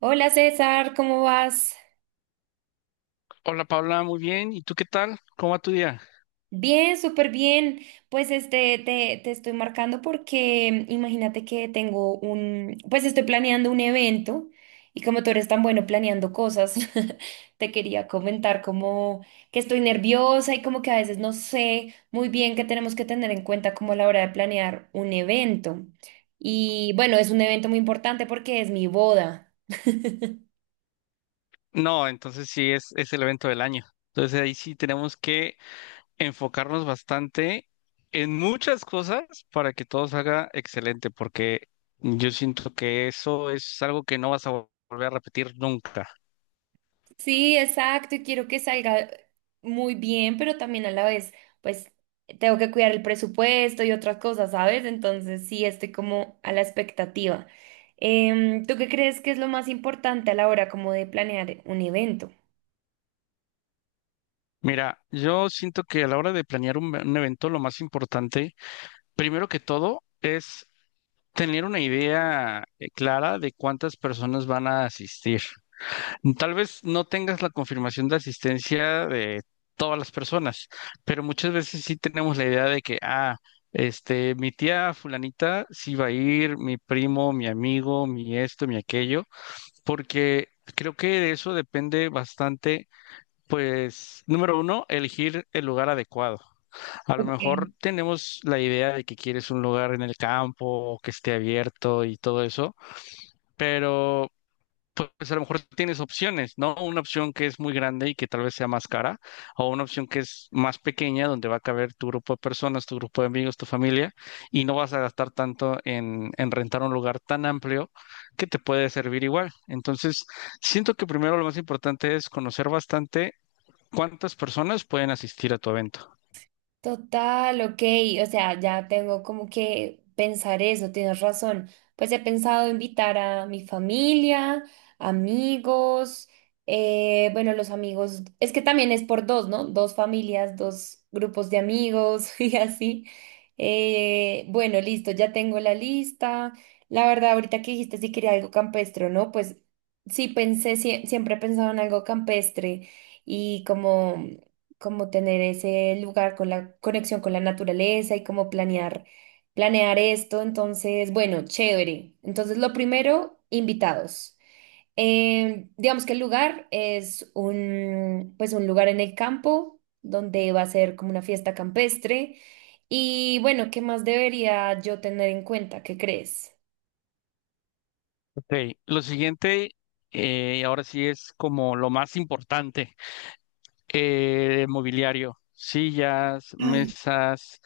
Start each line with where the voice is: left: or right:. right: Hola César, ¿cómo vas?
left: Hola Paula, muy bien. ¿Y tú qué tal? ¿Cómo va tu día?
right: Bien, súper bien. Pues te estoy marcando porque imagínate que tengo pues estoy planeando un evento y como tú eres tan bueno planeando cosas, te quería comentar como que estoy nerviosa y como que a veces no sé muy bien qué tenemos que tener en cuenta como a la hora de planear un evento. Y bueno, es un evento muy importante porque es mi boda.
left: No, entonces sí es el evento del año. Entonces ahí sí tenemos que enfocarnos bastante en muchas cosas para que todo salga excelente, porque yo siento que eso es algo que no vas a volver a repetir nunca.
right: Sí, exacto, y quiero que salga muy bien, pero también a la vez, pues tengo que cuidar el presupuesto y otras cosas, ¿sabes? Entonces sí, estoy como a la expectativa. ¿Tú qué crees que es lo más importante a la hora como de planear un evento?
left: Mira, yo siento que a la hora de planear un evento, lo más importante, primero que todo, es tener una idea clara de cuántas personas van a asistir. Tal vez no tengas la confirmación de asistencia de todas las personas, pero muchas veces sí tenemos la idea de que, ah, este, mi tía fulanita sí va a ir, mi primo, mi amigo, mi esto, mi aquello, porque creo que de eso depende bastante, pues, número uno, elegir el lugar adecuado. A lo mejor tenemos la idea de que quieres un lugar en el campo, que esté abierto y todo eso. Pero pues a lo mejor tienes opciones, ¿no? Una opción que es muy grande y que tal vez sea más cara, o una opción que es más pequeña, donde va a caber tu grupo de personas, tu grupo de amigos, tu familia, y no vas a gastar tanto en rentar un lugar tan amplio que te puede servir igual. Entonces, siento que primero lo más importante es conocer bastante cuántas personas pueden asistir a tu evento.
right: Total, ok, o sea, ya tengo como que pensar eso, tienes razón. Pues he pensado invitar a mi familia, amigos, bueno, los amigos, es que también es por dos, ¿no? Dos familias, dos grupos de amigos y así. Bueno, listo, ya tengo la lista. La verdad, ahorita que dijiste si quería algo campestre, o ¿no? Pues sí pensé, siempre he pensado en algo campestre y como tener ese lugar con la conexión con la naturaleza y como planear esto. Entonces, bueno, chévere. Entonces, lo primero, invitados. Digamos que el lugar es pues un lugar en el campo donde va a ser como una fiesta campestre. Y bueno, ¿qué más debería yo tener en cuenta? ¿Qué crees?
left: Ok, lo siguiente, ahora sí es como lo más importante. Mobiliario, sillas, mesas,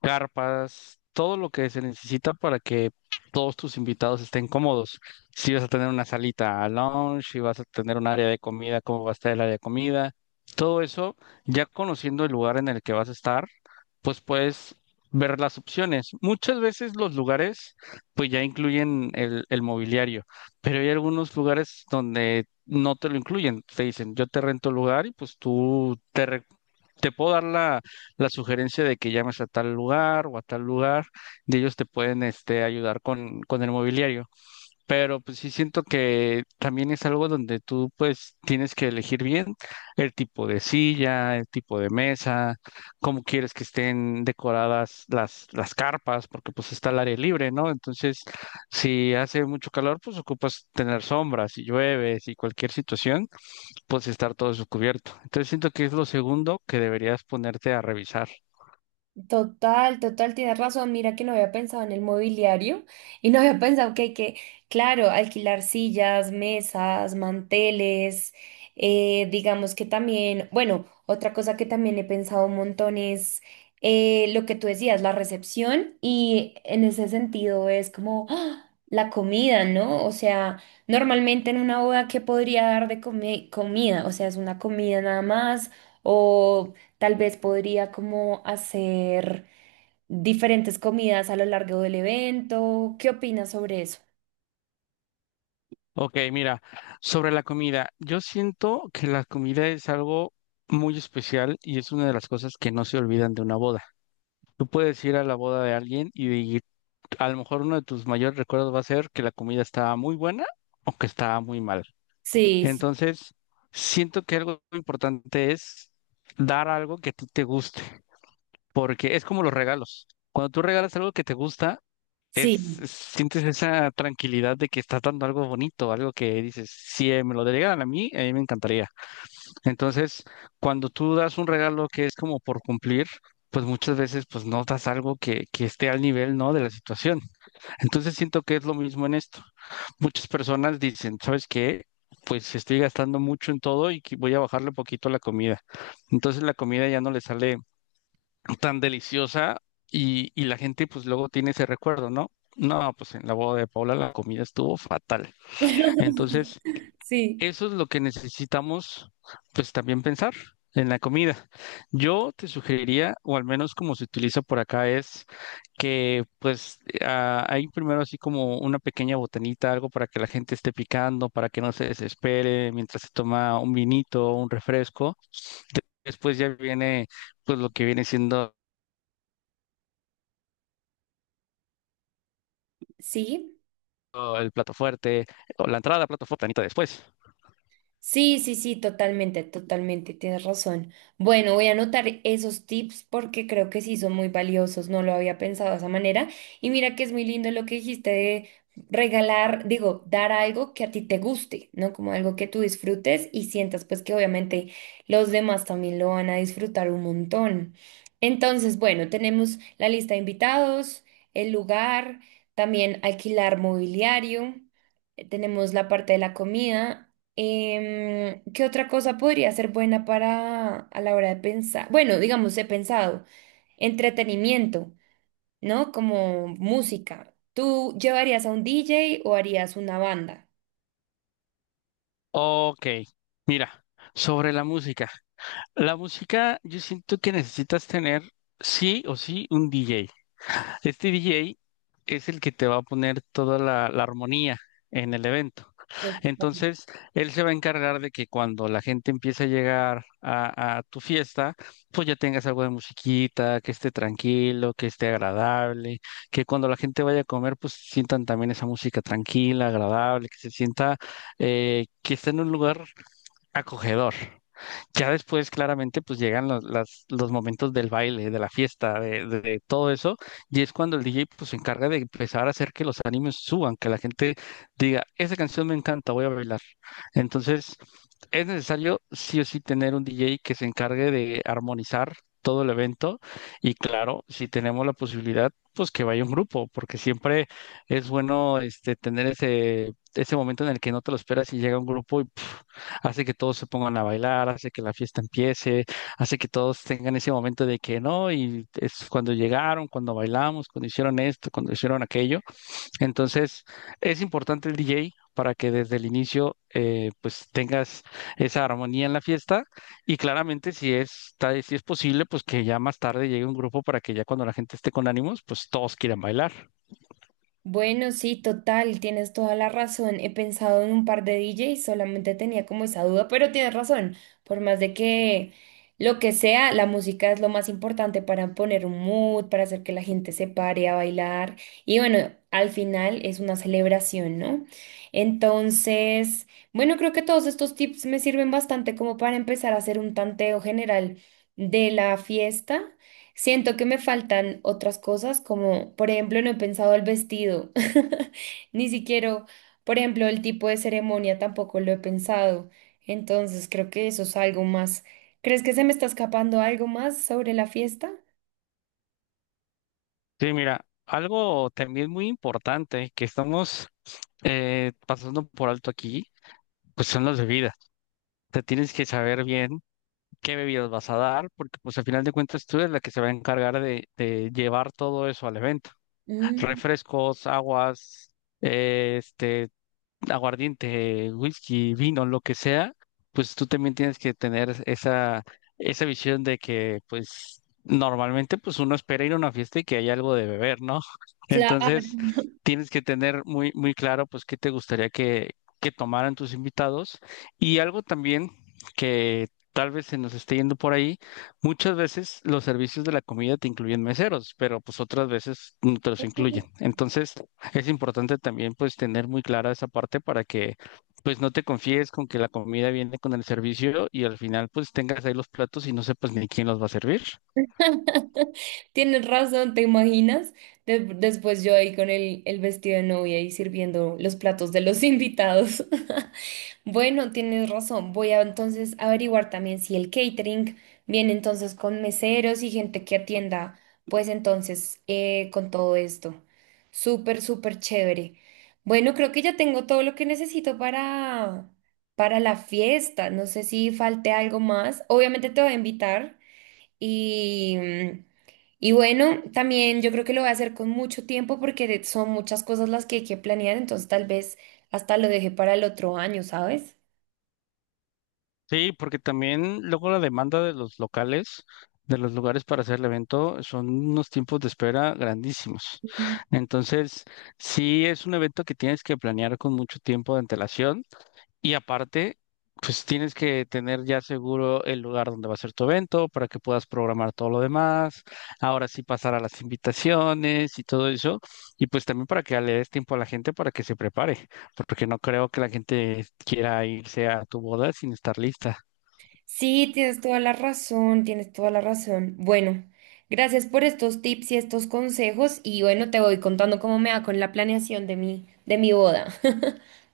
left: carpas, todo lo que se necesita para que todos tus invitados estén cómodos. Si vas a tener una salita a lounge, si vas a tener un área de comida, cómo va a estar el área de comida, todo eso, ya conociendo el lugar en el que vas a estar, pues puedes ver las opciones. Muchas veces los lugares pues ya incluyen el mobiliario. Pero hay algunos lugares donde no te lo incluyen. Te dicen, yo te rento el lugar y pues tú te, te puedo dar la, la sugerencia de que llames a tal lugar o a tal lugar y ellos te pueden este, ayudar con el mobiliario, pero pues sí siento que también es algo donde tú pues tienes que elegir bien el tipo de silla, el tipo de mesa, cómo quieres que estén decoradas las carpas, porque pues está el aire libre, ¿no? Entonces, si hace mucho calor, pues ocupas tener sombras, si llueve, si cualquier situación, pues estar todo eso cubierto. Entonces siento que es lo segundo que deberías ponerte a revisar.
right: Total, total, tienes razón. Mira que no había pensado en el mobiliario y no había pensado que hay claro, alquilar sillas, mesas, manteles, digamos que también, bueno, otra cosa que también he pensado un montón es lo que tú decías, la recepción y en ese sentido es como ¡ah! La comida, ¿no? O sea, normalmente en una boda, ¿qué podría dar de comida? O sea, es una comida nada más. O tal vez podría como hacer diferentes comidas a lo largo del evento. ¿Qué opinas sobre eso?
left: Ok, mira, sobre la comida, yo siento que la comida es algo muy especial y es una de las cosas que no se olvidan de una boda. Tú puedes ir a la boda de alguien y a lo mejor uno de tus mayores recuerdos va a ser que la comida estaba muy buena o que estaba muy mal.
right: Sí, sí.
left: Entonces, siento que algo importante es dar algo que a ti te guste, porque es como los regalos. Cuando tú regalas algo que te gusta,
right: Sí,
left: sientes esa tranquilidad de que estás dando algo bonito, algo que dices, si me lo delegaran a mí me encantaría. Entonces, cuando tú das un regalo que es como por cumplir, pues muchas veces pues no das algo que esté al nivel, ¿no? de la situación. Entonces siento que es lo mismo en esto. Muchas personas dicen, ¿sabes qué? Pues estoy gastando mucho en todo y que voy a bajarle poquito a la comida. Entonces la comida ya no le sale tan deliciosa y la gente pues luego tiene ese recuerdo, ¿no? No, pues en la boda de Paula la comida estuvo fatal. Entonces,
right: sí.
left: eso es lo que necesitamos pues también pensar en la comida. Yo te sugeriría, o al menos como se utiliza por acá, es que pues hay primero así como una pequeña botanita, algo para que la gente esté picando, para que no se desespere mientras se toma un vinito, un refresco. Después ya viene pues lo que viene siendo
right: Sí,
left: o el plato fuerte, o la entrada, plato fuerte, anita después.
right: sí, sí, sí, totalmente, totalmente, tienes razón. Bueno, voy a anotar esos tips porque creo que sí son muy valiosos, no lo había pensado de esa manera. Y mira que es muy lindo lo que dijiste de regalar, digo, dar algo que a ti te guste, ¿no? Como algo que tú disfrutes y sientas pues que obviamente los demás también lo van a disfrutar un montón. Entonces, bueno, tenemos la lista de invitados, el lugar, también alquilar mobiliario. Tenemos la parte de la comida. ¿Qué otra cosa podría ser buena para a la hora de pensar? Bueno, digamos, he pensado, entretenimiento, ¿no? Como música. ¿Tú llevarías a un DJ o harías una banda?
left: Ok, mira, sobre la música. La música, yo siento que necesitas tener sí o sí un DJ. Este DJ es el que te va a poner toda la, la armonía en el evento.
right: Ok.
left: Entonces, él se va a encargar de que cuando la gente empiece a llegar a tu fiesta, pues ya tengas algo de musiquita, que esté tranquilo, que esté agradable, que cuando la gente vaya a comer, pues sientan también esa música tranquila, agradable, que se sienta que está en un lugar acogedor. Ya después, claramente, pues llegan los momentos del baile, de la fiesta, de todo eso, y es cuando el DJ pues, se encarga de empezar a hacer que los animes suban, que la gente diga, esa canción me encanta, voy a bailar. Entonces, es necesario sí o sí tener un DJ que se encargue de armonizar todo el evento, y claro, si tenemos la posibilidad, pues que vaya un grupo, porque siempre es bueno este, tener ese momento en el que no te lo esperas y llega un grupo y hace que todos se pongan a bailar, hace que la fiesta empiece, hace que todos tengan ese momento de que no, y es cuando llegaron, cuando bailamos, cuando hicieron esto, cuando hicieron aquello. Entonces, es importante el DJ para que desde el inicio pues tengas esa armonía en la fiesta y claramente si es, si es posible, pues que ya más tarde llegue un grupo para que ya cuando la gente esté con ánimos, pues todos quieran bailar.
right: Bueno, sí, total, tienes toda la razón. He pensado en un par de D DJs, solamente tenía como esa duda, pero tienes razón. Por más de que lo que sea, la música es lo más importante para poner un mood, para hacer que la gente se pare a bailar. Y bueno, al final es una celebración, ¿no? Entonces, bueno, creo que todos estos tips me sirven bastante como para empezar a hacer un tanteo general de la fiesta. Siento que me faltan otras cosas, como por ejemplo, no he pensado el vestido, ni siquiera, por ejemplo, el tipo de ceremonia tampoco lo he pensado. Entonces, creo que eso es algo más. ¿Crees que se me está escapando algo más sobre la fiesta?
left: Sí, mira, algo también muy importante que estamos pasando por alto aquí, pues son las bebidas. Te tienes que saber bien qué bebidas vas a dar, porque pues al final de cuentas tú eres la que se va a encargar de llevar todo eso al evento.
right: Mm,
left: Refrescos, aguas, eh, este, aguardiente, whisky, vino, lo que sea, pues tú también tienes que tener esa visión de que, pues, normalmente, pues uno espera ir a una fiesta y que haya algo de beber, ¿no?
right: claro.
left: Entonces, tienes que tener muy, muy claro, pues, qué te gustaría que tomaran tus invitados. Y algo también que tal vez se nos esté yendo por ahí, muchas veces los servicios de la comida te incluyen meseros, pero pues otras veces no te los incluyen. Entonces, es importante también pues tener muy clara esa parte para que pues no te confíes con que la comida viene con el servicio y al final pues tengas ahí los platos y no sepas ni quién los va a servir.
right: Tienes razón, ¿te imaginas? Después yo ahí con el vestido de novia y sirviendo los platos de los invitados. Bueno, tienes razón. Voy a entonces averiguar también si el catering viene entonces con meseros y gente que atienda, pues entonces con todo esto. Súper, súper chévere. Bueno, creo que ya tengo todo lo que necesito para la fiesta. No sé si falte algo más. Obviamente te voy a invitar y, mm, y bueno, también yo creo que lo voy a hacer con mucho tiempo porque son muchas cosas las que hay que planear, entonces tal vez hasta lo deje para el otro año, ¿sabes?
left: Sí, porque también luego la demanda de los locales, de los lugares para hacer el evento, son unos tiempos de espera grandísimos.
right: Mm.
left: Entonces, sí es un evento que tienes que planear con mucho tiempo de antelación y aparte, pues tienes que tener ya seguro el lugar donde va a ser tu evento para que puedas programar todo lo demás, ahora sí pasar a las invitaciones y todo eso, y pues también para que le des tiempo a la gente para que se prepare, porque no creo que la gente quiera irse a tu boda sin estar lista.
right: Sí, tienes toda la razón, tienes toda la razón. Bueno, gracias por estos tips y estos consejos y bueno, te voy contando cómo me va con la planeación de de mi boda.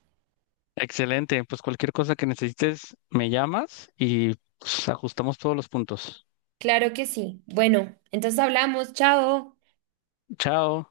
left: Excelente, pues cualquier cosa que necesites, me llamas y pues, ajustamos todos los puntos.
right: Claro que sí. Bueno, entonces hablamos, chao.
left: Chao.